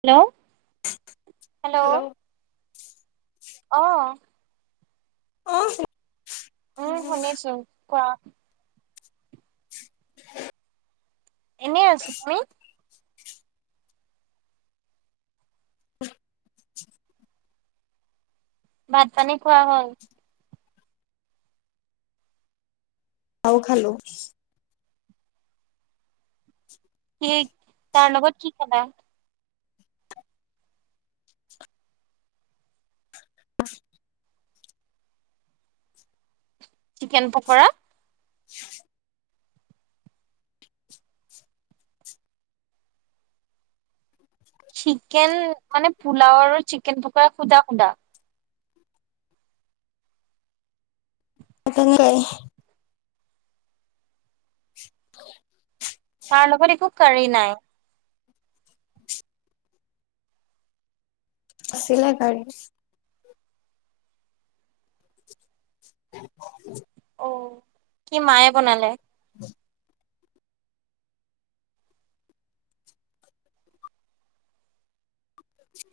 Hello hello অ', [inaudible] উম শুনিছো কোৱা। এনেই আছো, তুমি? [inaudible] [unintelligible] ভাত পানী খোৱা হল? ঔ খালো। কি তাৰ লগত কি খালা? [unintelligible] চিকেন পকৰা। চিকেন মানে পোলাও আৰু চিকেন পকৰা খুদা খুদা। [unintelligible] [inaudible] তাৰ লগত একো কাৰি নাই। চিলে কাৰি। [inaudible] অ', কি মায়ে বনালে? [inaudible]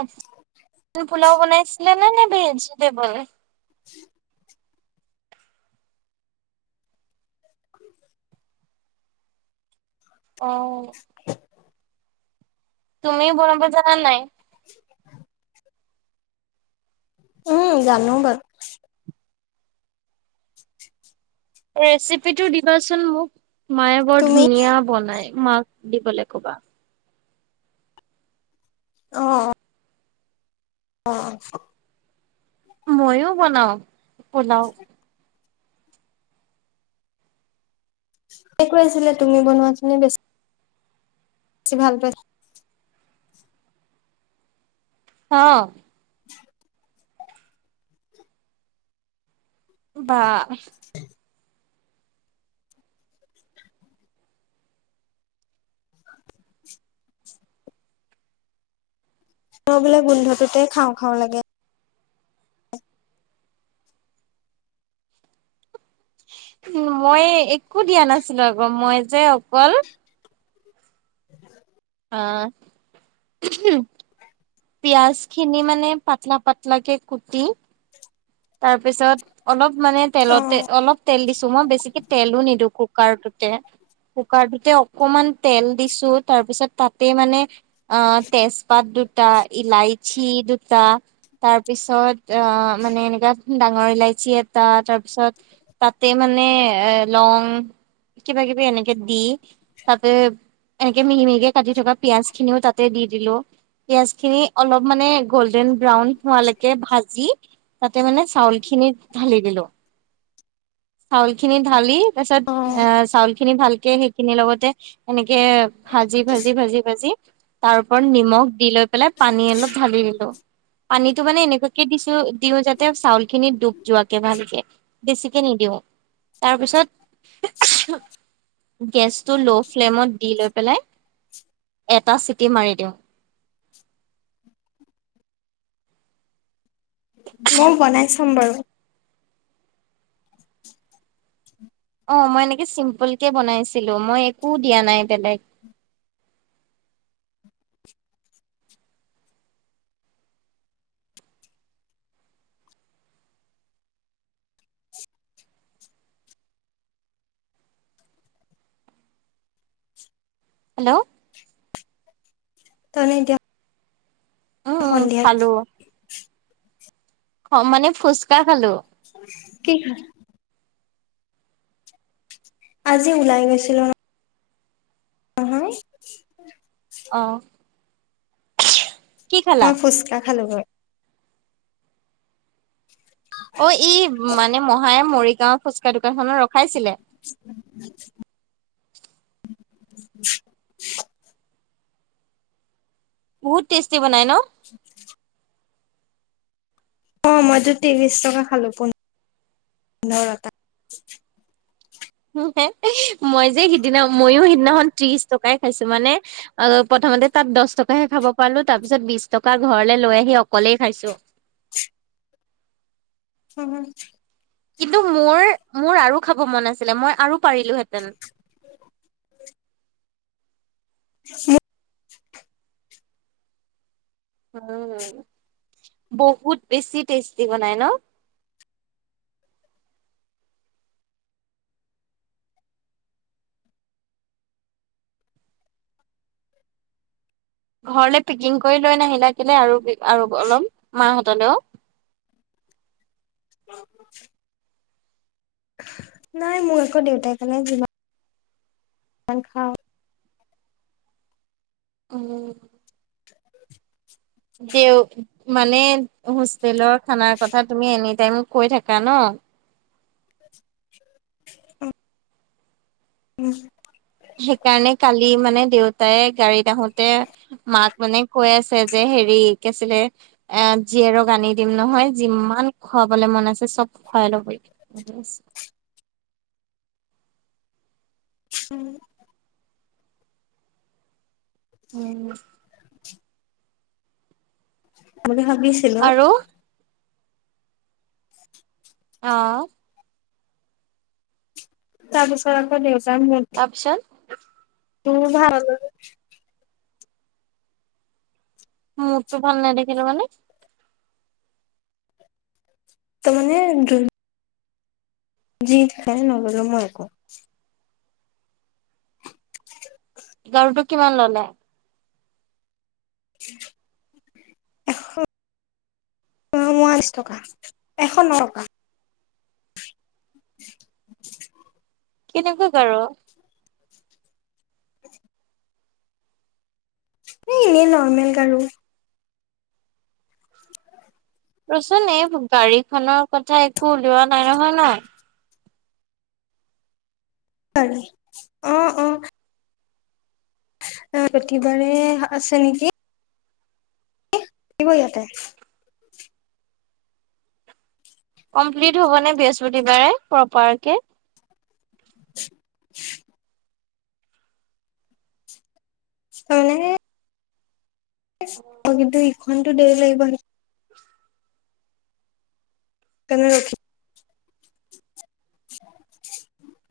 অঁ, পোলাও বনাইছিলে নে নে ভেজিটেবুল? অ', তুমি বনাব জানা নাই? [inaudible] উম জানো বাৰু ৰেচিপি টো দিবাচোন মোক। মায়ে বৰ তুমি ধুনীয়া বনায়। মাক দিবলৈ ক'বা। অ অ অ মইয়ো বনাওঁ। পোলাও। এ কৈ আছিলে তুমি বনোৱাজোনে বেছি বেছি ভাল পাই অ বা! [inaudible] মোৰ বোলে গোন্ধটোতে খাওঁ খাওঁ লাগে। মই একো দিয়া নাছিলোঁ, আকৌ মই যে, অকল [inaudible] অ [inaudible] পিয়াজ খিনি মানে, পাতলা পাতলা কে কুটি তাৰ পিছত অলপ মানে, অ তেলতে অলপ তেল দিছোঁ মই বেছিকে তেলো নিদিওঁ। কুকাৰটোতে কুকাৰটোতে অকমান তেল দিছোঁ। তাৰপিছত তাতে মানে অ তেজপাত দু টা, ইলাইচি দুটা। তাৰপিছত অ মানে এনে [unintelligible] ডাঙৰ ইলাচি এটা, তাৰপিছত তাতে মানে, এ লং কিবা কিবি এনেকে দি, তাতে এনেকে মিহি মিহিকে কাটি থকা পিয়াজ খিনিও তাতে দি দিলোঁ। পিয়াজ খিনি অলপ মানে গল্ডেন ব্ৰাউন হোৱালৈকে ভাজি তাতে মানে চাউল খিনি ঢালি দিলোঁ। চাউল খিনি ঢালি তাৰপাছত অ এ চাউল খিনি ভাল সেই সেইখিনিৰ লগতে এনেকে কে ভাজি, ভাজি, ভাজি, ভাজি তাৰ ওপৰত নিমখ দি লৈ পেলাই পানী অলপ ঢালি দিলোঁ। পানীটো মানে এনেকুৱাকে দিছোঁ, দিওঁ যাতে তে চাউল খিনি ডুব যোৱাকে ভালকে, বেছিকে নিদিওঁ। তাৰপিছত গেছটো ল' ফ্লেমত দি লৈ পেলাই এটা চিটি মাৰি দিওঁ। মই বনাই চাম বাৰু অ মই এনেকে চিম্পুল কে বনাইছিলোঁ। মই একো দিয়া নাই বেলেগ। হেল্ল' তুমি এতিয়া উম উম সন্ধিয়াই অ মানে ফুচকা খালোঁ। কি খা আজি ওলাই গৈছিলোঁ ন। অ হয়। অ কি খালা মই ফুচকা খালোগৈ। অ' ই মানে মহায়ে মৰি তেওঁ ফুচকা দোকান খনত ৰখাইছিলে। [inaudible] বহুত টেষ্টি বনাই ন? [inaudible] অ' মইতো ত্ৰিশ টকা খালো, পোন্ধ পোন্ধৰটা হে হে, মই যে সিদিনা ময়ো সিদিনাখন ত্ৰিশ টকাই খাইছো। মানে প্ৰথমতে তাত দশ টকাহে খাব পালো, তাৰ পিছত বিশ টকা ঘৰলে লৈ আহি অকলেই খাইছো। উম! কিন্তু মোৰ, মোৰ আৰু খাব মন আছিলে মই আৰু পাৰিলোহেঁতেন। উম উ! বহুত বেছি টেষ্টি বনাই ন? ঘৰলে পেকিং কৰি লৈ নাহিলা কেলে? আৰু আৰু অলপ মাহঁতলেও। [inaudible] নাই, মোৰ আকৌ দেউতাৰ কাৰণে যি খাও উম! [inaudible] দেও, মানে হোষ্টেলৰ খানাৰ কথা তুমি এনিটাইম কৈ থাকা ন। উম! সেইকাৰণে কালি মানে দেউতাই গাড়ীত আহোতে মাক মানে কৈ আছে, যে হেৰি কি আছিলে এ জীয়েৰক আনি দিম নহয় যিমান খুৱাবলৈ মন আছে চব খুৱাই লবি। তেনেকৈ কৈছে, উম! উম! বুলি ভাবিছিলো। আৰু অ '' [inaudible] [unintelligible] তাৰপিছত উম ভাল মোদটো ভাল নেদেখিলো মানে? তাৰ মানে যি খাই নললো মই একো। [inaudible] গাৰুটো কিমান ললে? এশ টকা, এশ ন টকা। [inaudible] কেনেকুৱা গাৰু এ' এনেই নৰ্মেল গাৰু ৰচোন, এই গাড়ী খনৰ কথা একো উলিওৱা নাই নহয় ন?? হয় অঁ অঁ বৃহস্পতিবাৰে আছে নেকি কি কৰি আছে কমপ্লিট হ'ব নে বৃহস্পতিবাৰে প্ৰপাৰকে [inaudible] মানে মই কিন্তু অলপমানটো দেৰি লাগিব ন [inaudible] সেইকাৰনে ৰখি [inaudible]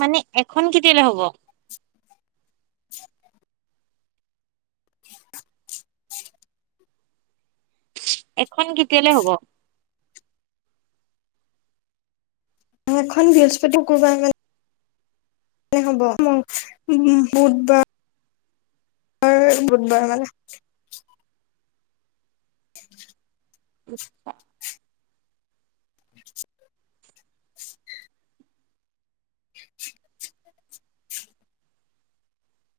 মানে এখন কেতিয়ালৈ হ'ব এখন কেতিয়ালৈ হব এখন বৃহস্পতি শুকুৰবাৰ মানে হ'ব উ বুধবাৰ বুধ বুধবাৰ মানে [unintelligible] উপ [inaudible]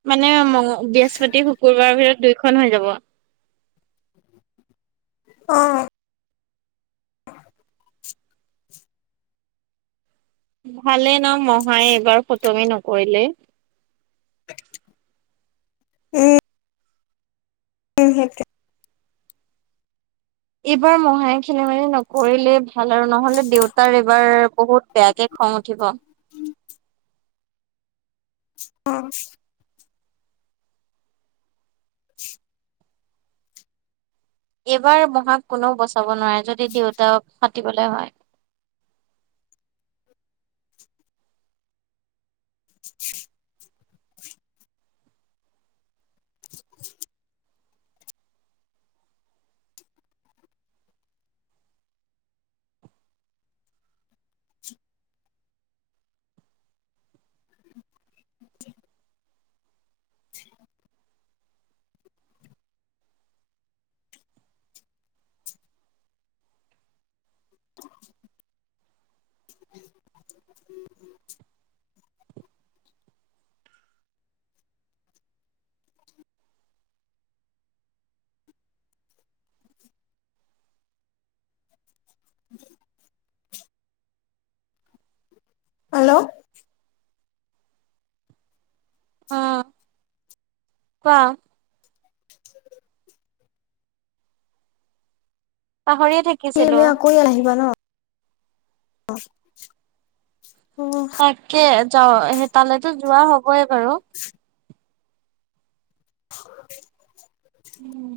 মানে ম বৃহস্পতি শুকুৰবাৰৰ ভিতৰত দুই ফোন হৈ যাব [inaudible] অ [inaudible] ভালে ন মহাই এইবাৰ ফটোমে ন কৰিলে [inaudible] উম [inaudible] উম সেইটো এইবাৰ মহহাই কেনে মে নকৰিলে ভাল আৰু নহ'লে দেউতাৰ এইবাৰ বহুত বেয়াকে খং উঠিব [inaudible] অ [inaudible] এইবাৰ মহাক কোনেও বচাব নোৱাৰে যদি দেউতাক ফাটিবলৈ হয় [inaudible] [unintelligible] [unintelligible] [unintelligible] উ [unintelligible] হেল্লো [inaudible] অহ কোৱা [inaudible] স পাহৰিয়ে থাকিছিলো তমি আকৌ ইয় আহিবা ন [unintelligible] অ [inaudible] তাকে যাও সেই তালৈকে যোৱা হওক। হবয়ে বাৰু। [unintelligible] উম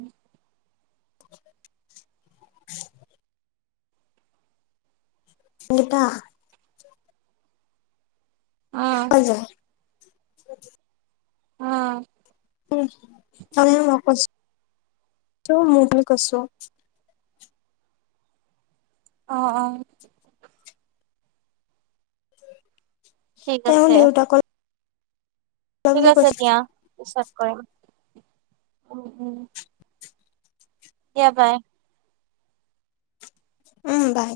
[unintelligible] [unintelligible] উম [unintelligible] [unintelligible] অ। উম মইও নকৈছো ত মোৰ বুলি কৈছো। অ অ। ঠিক তেওঁ আছে দেউতাকলৈ। ঠিক আছে দিয়া পিছত কৰিম। উম উম। দিয়া বাই। উম বাই।